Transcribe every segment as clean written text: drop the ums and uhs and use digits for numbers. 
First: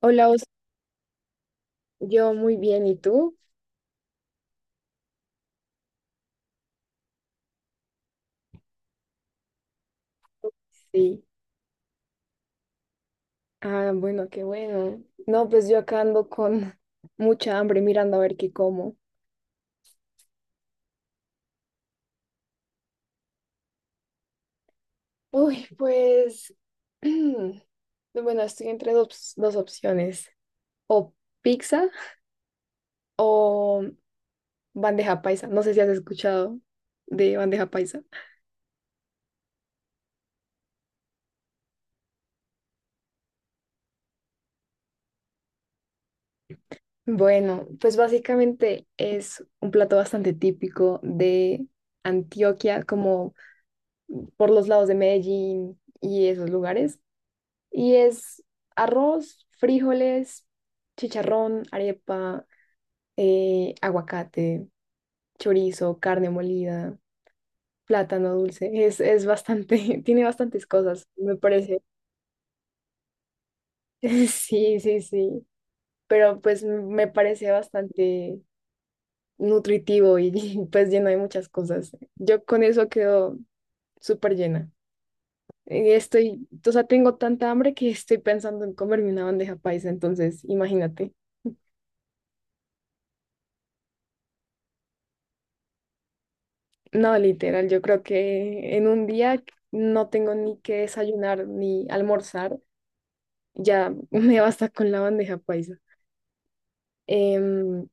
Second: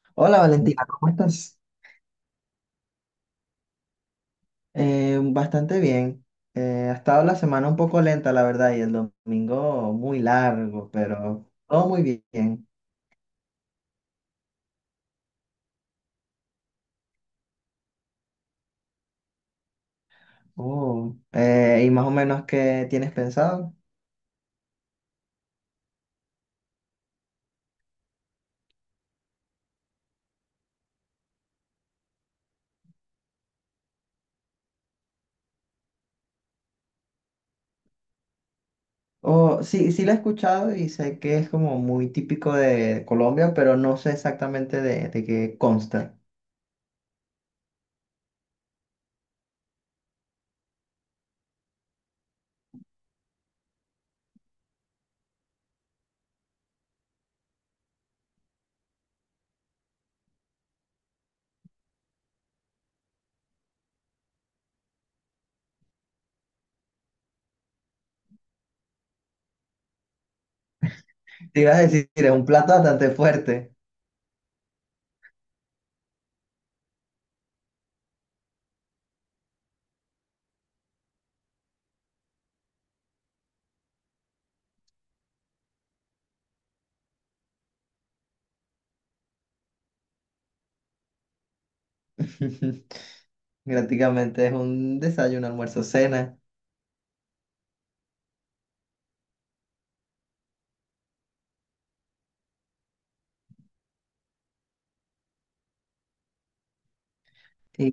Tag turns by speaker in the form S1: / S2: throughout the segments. S1: Hola,
S2: Hola Valentina, ¿cómo estás?
S1: Yo muy bien, ¿y tú?
S2: Bastante bien. Ha estado la semana un poco lenta, la verdad, y el domingo muy largo,
S1: Sí.
S2: pero todo muy bien.
S1: Ah, bueno, qué bueno. No, pues yo acá ando con mucha hambre mirando a ver qué como.
S2: Oh, ¿y más o menos qué tienes pensado?
S1: Uy, pues, bueno, estoy entre dos opciones, o pizza o bandeja paisa. No sé si has escuchado de bandeja paisa.
S2: Oh, sí, sí la he escuchado y sé que es como muy típico de Colombia, pero no sé exactamente de qué consta.
S1: Bueno, pues básicamente es un plato bastante típico de Antioquia, como por los lados de Medellín y esos lugares. Y es arroz, frijoles, chicharrón, arepa, aguacate, chorizo, carne molida, plátano dulce. Es bastante, tiene bastantes cosas, me
S2: Te iba a
S1: parece.
S2: decir, es un plato bastante fuerte.
S1: Sí, sí, sí. Pero pues me parece bastante nutritivo y, pues lleno de muchas cosas. Yo con eso quedo súper llena. Estoy, o sea, tengo tanta hambre que estoy pensando en comerme una bandeja paisa, entonces imagínate.
S2: Prácticamente es un desayuno, almuerzo, cena.
S1: No, literal, yo creo que en un día no tengo ni que desayunar ni almorzar, ya me basta con la bandeja paisa. Em,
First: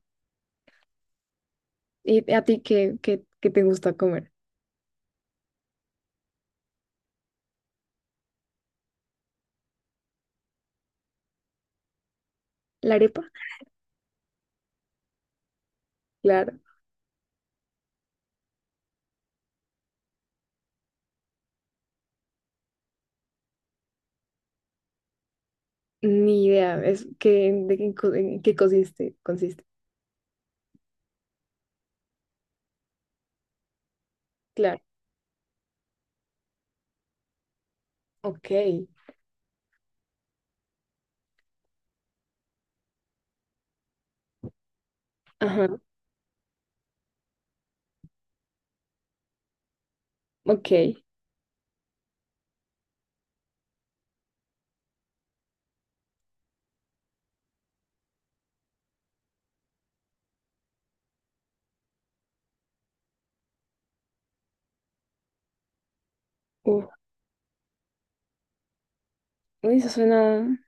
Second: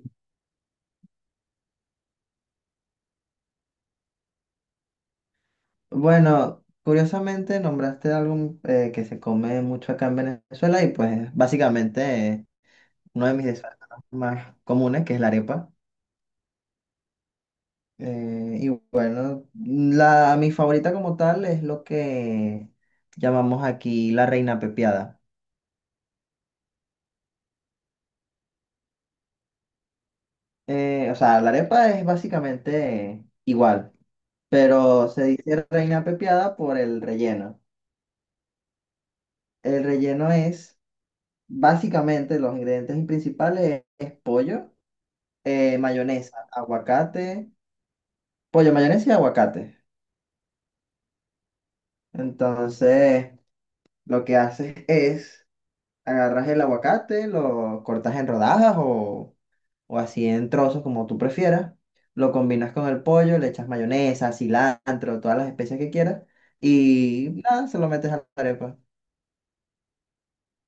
S1: ¿Y a ti qué te gusta comer?
S2: Bueno, curiosamente nombraste algo que se come mucho acá en Venezuela y pues básicamente
S1: ¿La arepa?
S2: uno de mis desayunos más comunes que es la arepa.
S1: Claro,
S2: Y bueno, mi favorita como tal es lo que llamamos aquí la reina pepiada.
S1: ni idea, es que, de qué, en qué consiste.
S2: O sea, la arepa es básicamente igual,
S1: Claro,
S2: pero se dice reina pepiada por el relleno.
S1: ok,
S2: El relleno es básicamente los ingredientes principales es pollo. eh,
S1: ajá,
S2: mayonesa, aguacate, pollo, mayonesa y aguacate.
S1: ok.
S2: Entonces, lo que haces es agarras el aguacate, lo cortas en rodajas o así en trozos como tú prefieras, lo combinas con el pollo, le echas mayonesa, cilantro, todas las especias que quieras
S1: Uf,
S2: y nada, se lo metes a la arepa.
S1: uy, eso suena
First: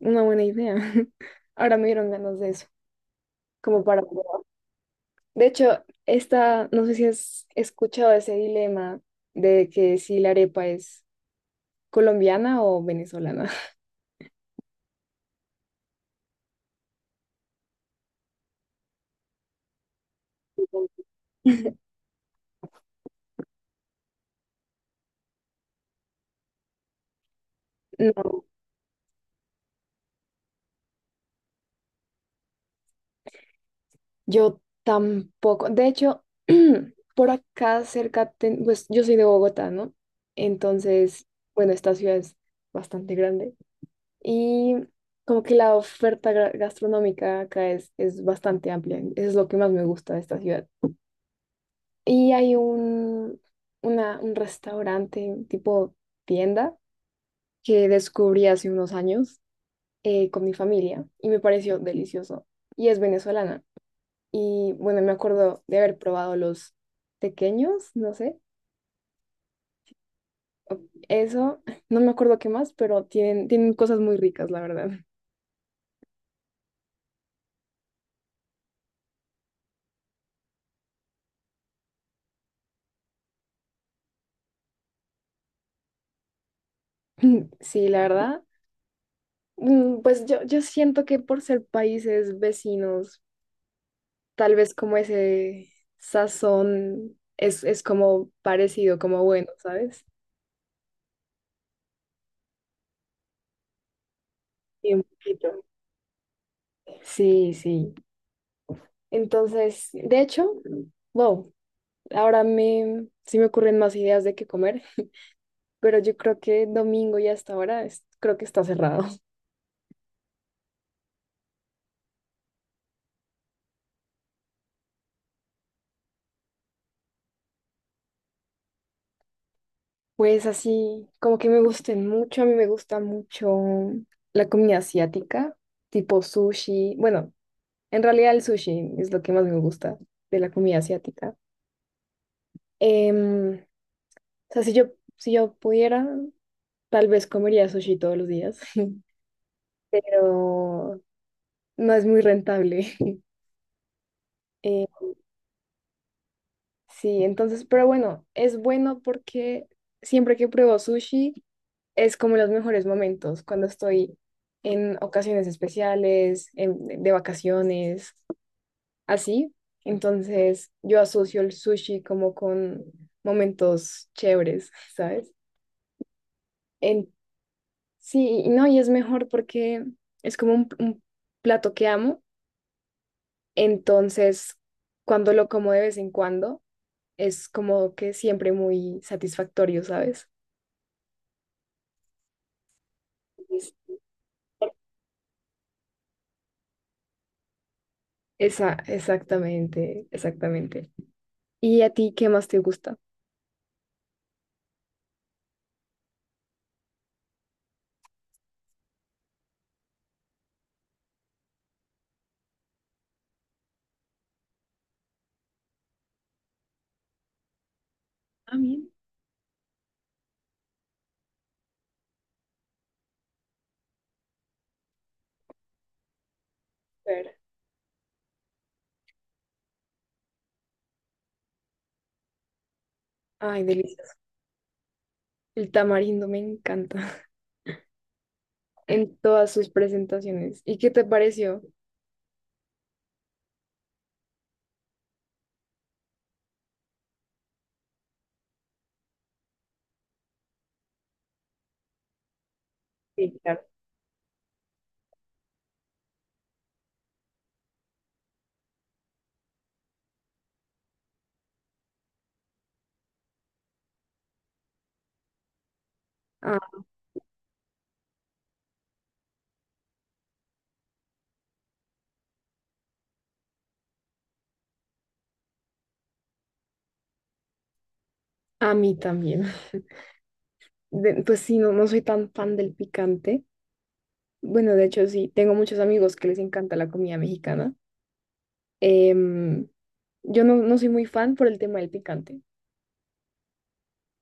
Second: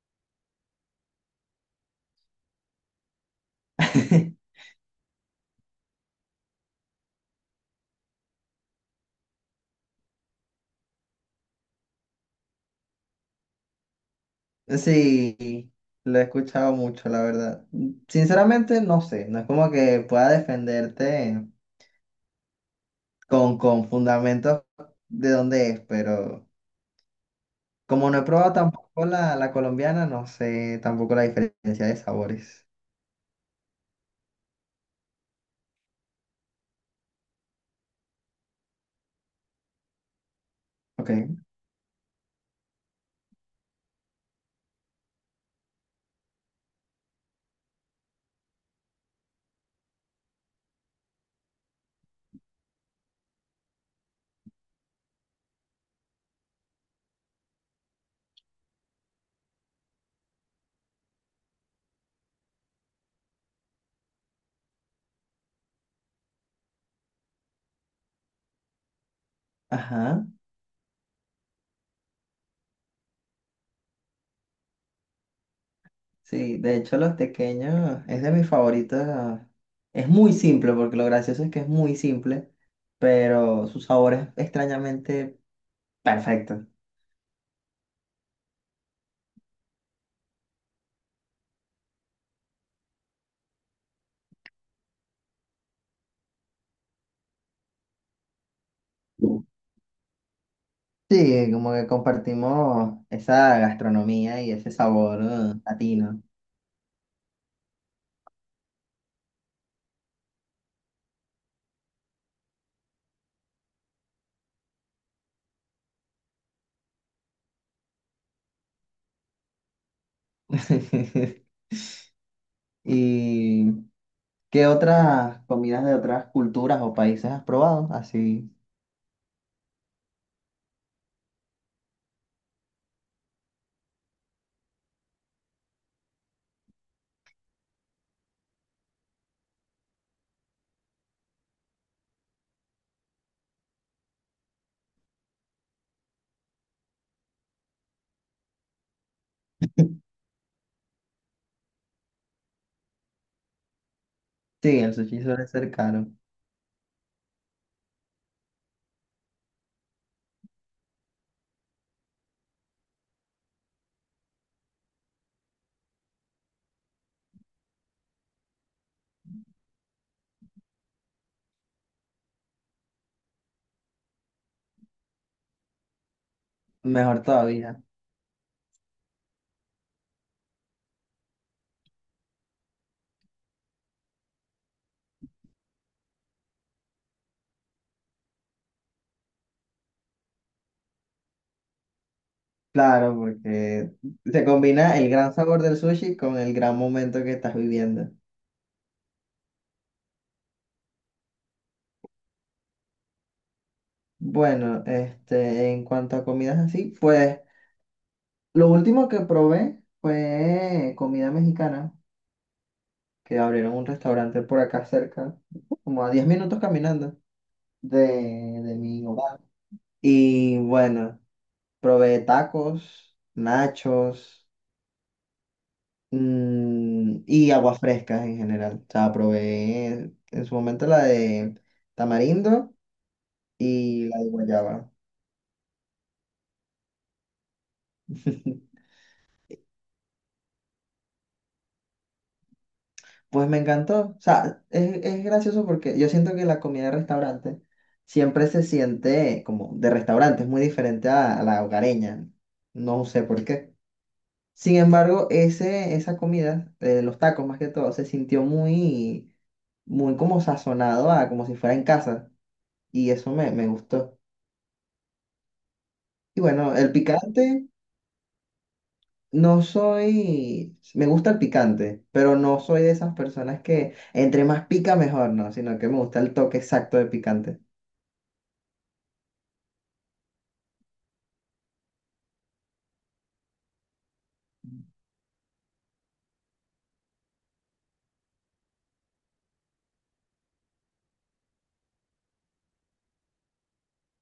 S1: una buena idea. Ahora me dieron ganas de eso, como para probar. De hecho, esta, no sé si has escuchado ese dilema de que si la arepa es colombiana o venezolana.
S2: Sí, lo he escuchado mucho, la verdad. Sinceramente, no sé, no es como que pueda defenderte con fundamentos de dónde es, pero como no he
S1: No,
S2: probado tampoco la colombiana, no sé tampoco la diferencia de sabores.
S1: yo tampoco. De hecho, por acá cerca, pues yo soy de Bogotá, ¿no?
S2: Ok.
S1: Entonces, bueno, esta ciudad es bastante grande y como que la oferta gastronómica acá es bastante amplia. Eso es lo que más me gusta de esta ciudad. Y hay un restaurante tipo tienda que descubrí hace unos años con mi familia y me pareció delicioso. Y es venezolana. Y bueno, me acuerdo de haber probado los pequeños, no sé,
S2: Ajá.
S1: eso, no me acuerdo qué más, pero tienen cosas muy ricas, la verdad.
S2: Sí, de hecho los tequeños es de mis favoritos. Es muy simple, porque lo gracioso es que es muy simple, pero su sabor es extrañamente perfecto.
S1: Sí, la verdad. Pues yo siento que por ser países vecinos, tal vez como ese sazón es como parecido, como bueno, ¿sabes?
S2: Sí, como que compartimos esa gastronomía y ese
S1: Sí, un
S2: sabor
S1: poquito.
S2: latino.
S1: Sí, sí. Entonces, de hecho, wow, ahora me, sí me ocurren más ideas de qué comer, pero yo creo que domingo y hasta ahora creo que está cerrado.
S2: Y ¿qué otras comidas de otras culturas o países has probado? Así.
S1: Pues así, como que me gusten mucho, a mí me gusta mucho la comida asiática, tipo sushi. Bueno, en realidad el sushi es lo que más me gusta de la comida asiática. Em, o sea, si yo pudiera, tal vez comería sushi todos los días, pero no es muy rentable.
S2: Sí, el
S1: Eh,
S2: sushi suele ser caro.
S1: sí, entonces, pero bueno, es bueno porque siempre que pruebo sushi es como los mejores momentos, cuando estoy en ocasiones especiales, de vacaciones, así. Entonces, yo asocio el sushi como con momentos chéveres, ¿sabes? En,
S2: Mejor todavía.
S1: sí, y no, y es mejor porque es como un plato que amo. Entonces, cuando lo como de vez en cuando, es como que siempre muy satisfactorio, ¿sabes?
S2: Claro, porque se combina el gran sabor del sushi con el gran momento que estás viviendo.
S1: Exactamente, exactamente. ¿Y a ti qué más te gusta?
S2: Bueno, este, en cuanto a comidas así, pues lo último que probé fue comida mexicana, que abrieron un restaurante por acá cerca, como a 10 minutos caminando de,
S1: A
S2: de
S1: mí,
S2: mi hogar. Y bueno, probé tacos, nachos,
S1: ver.
S2: y aguas frescas en general. O sea, probé en su momento la de tamarindo
S1: Ay,
S2: y
S1: delicioso.
S2: la de guayaba.
S1: El tamarindo me encanta en todas sus presentaciones. ¿Y qué te pareció?
S2: Pues me encantó. O sea, es gracioso porque yo siento que la comida de restaurante siempre se siente como de restaurante, es muy diferente a la hogareña. No sé
S1: Sí,
S2: por
S1: claro.
S2: qué. Sin embargo, ese, esa comida, los tacos más que todo, se sintió muy, muy como sazonado a como si fuera en casa. Y eso me gustó. Y
S1: Ah,
S2: bueno, el picante, no soy, me gusta el picante, pero no soy de esas personas que entre más pica mejor, ¿no? Sino que me gusta el toque exacto de picante.
S1: a mí también. Pues sí, no, no soy tan fan del picante. Bueno, de hecho sí, tengo muchos amigos que les encanta la comida mexicana. Em, yo no, no soy muy fan por el tema del picante,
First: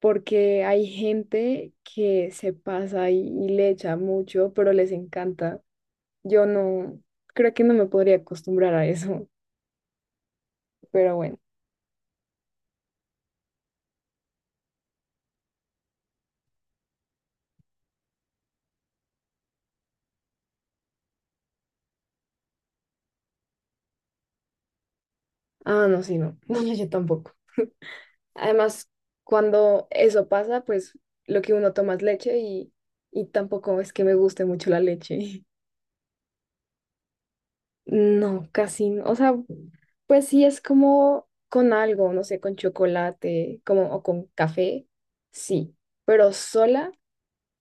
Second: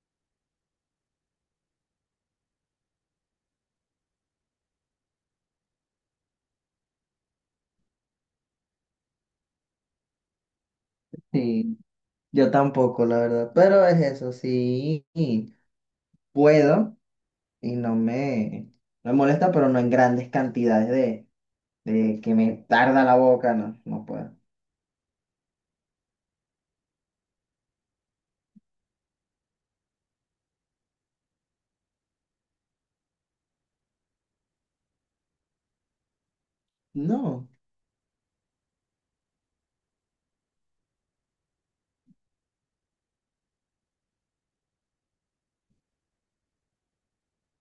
S1: porque hay gente que se pasa y, le echa mucho, pero les encanta. Yo no, creo que no me podría acostumbrar a eso, pero bueno.
S2: Sí, yo tampoco, la verdad. Pero es eso, sí, y puedo y no me molesta, pero no en grandes cantidades de que me tarda la boca, no, no puedo.
S1: Ah, no, sí, no. No, no, yo tampoco. Además, cuando eso pasa, pues lo que uno toma es leche y tampoco es que me guste mucho la leche.
S2: No.
S1: No, casi no. O sea, pues sí es como con algo, no sé, con chocolate, como o con café, sí. Pero sola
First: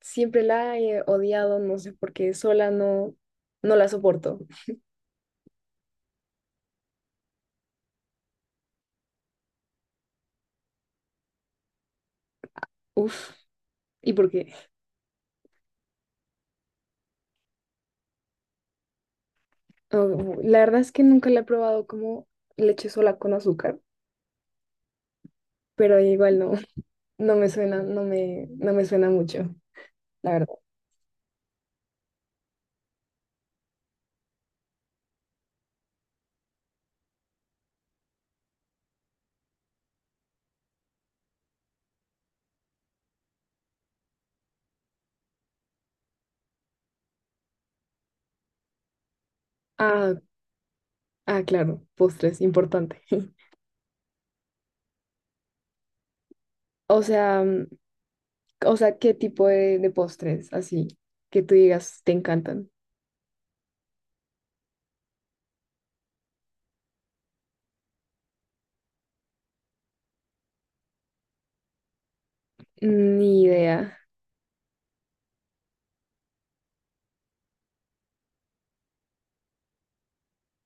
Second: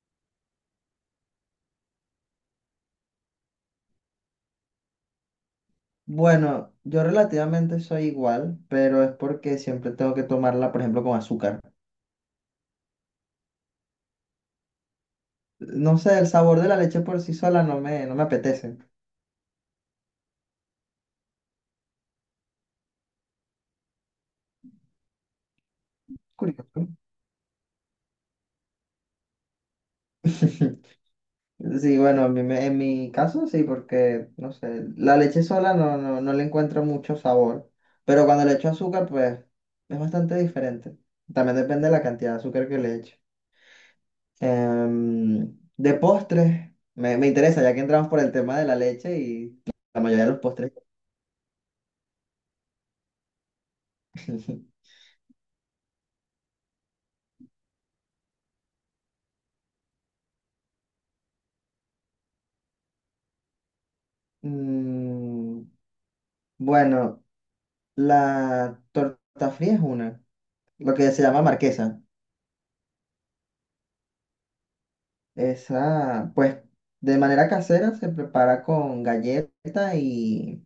S1: siempre la he odiado, no sé por qué, sola no, no la soporto.
S2: Bueno, yo relativamente soy igual, pero es porque siempre tengo que tomarla, por ejemplo, con azúcar.
S1: Uf, ¿y por qué?
S2: No sé, el sabor de la leche por sí sola no me apetece.
S1: Oh, la verdad es que nunca la he probado como leche sola con azúcar, pero igual no,
S2: Curioso.
S1: no me suena, no me suena mucho, la verdad.
S2: Sí, bueno, en mi caso sí, porque, no sé, la leche sola no, no, no le encuentro mucho sabor, pero cuando le echo azúcar, pues es bastante diferente. También depende de la cantidad de azúcar que le echo. De postres, me interesa, ya que entramos por el tema de la leche y la
S1: Ah,
S2: mayoría de los postres.
S1: ah, claro, postres, importante. O sea, o sea, ¿qué tipo de postres así que tú digas te encantan?
S2: Mm, bueno, la torta fría es una, lo que se llama marquesa.
S1: Ni idea.
S2: Esa, pues, de manera casera se prepara con galleta y,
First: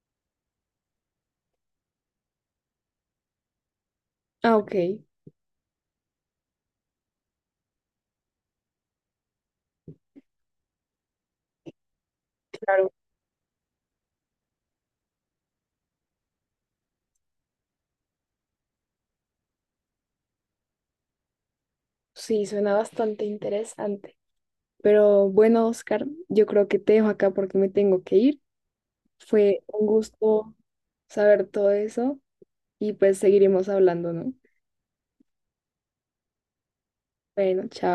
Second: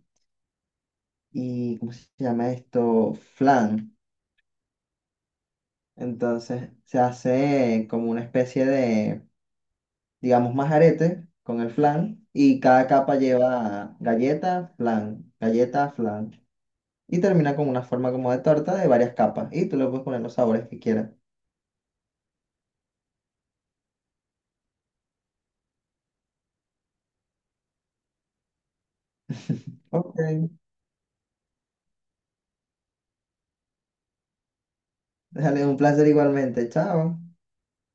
S2: y ¿cómo se llama esto? Flan.
S1: Ah, ok,
S2: Entonces se hace como una especie de digamos, más aretes con el flan y cada
S1: claro.
S2: capa lleva galleta, flan, galleta, flan. Y termina con una forma como de torta de varias capas. Y tú le puedes poner los sabores que quieras.
S1: Sí, suena bastante interesante. Pero bueno, Oscar, yo creo que te dejo acá porque me tengo que ir. Fue un
S2: Ok,
S1: gusto saber todo eso. Y pues seguiremos hablando, ¿no?
S2: déjale un placer igualmente. Chao.
S1: Bueno, chao.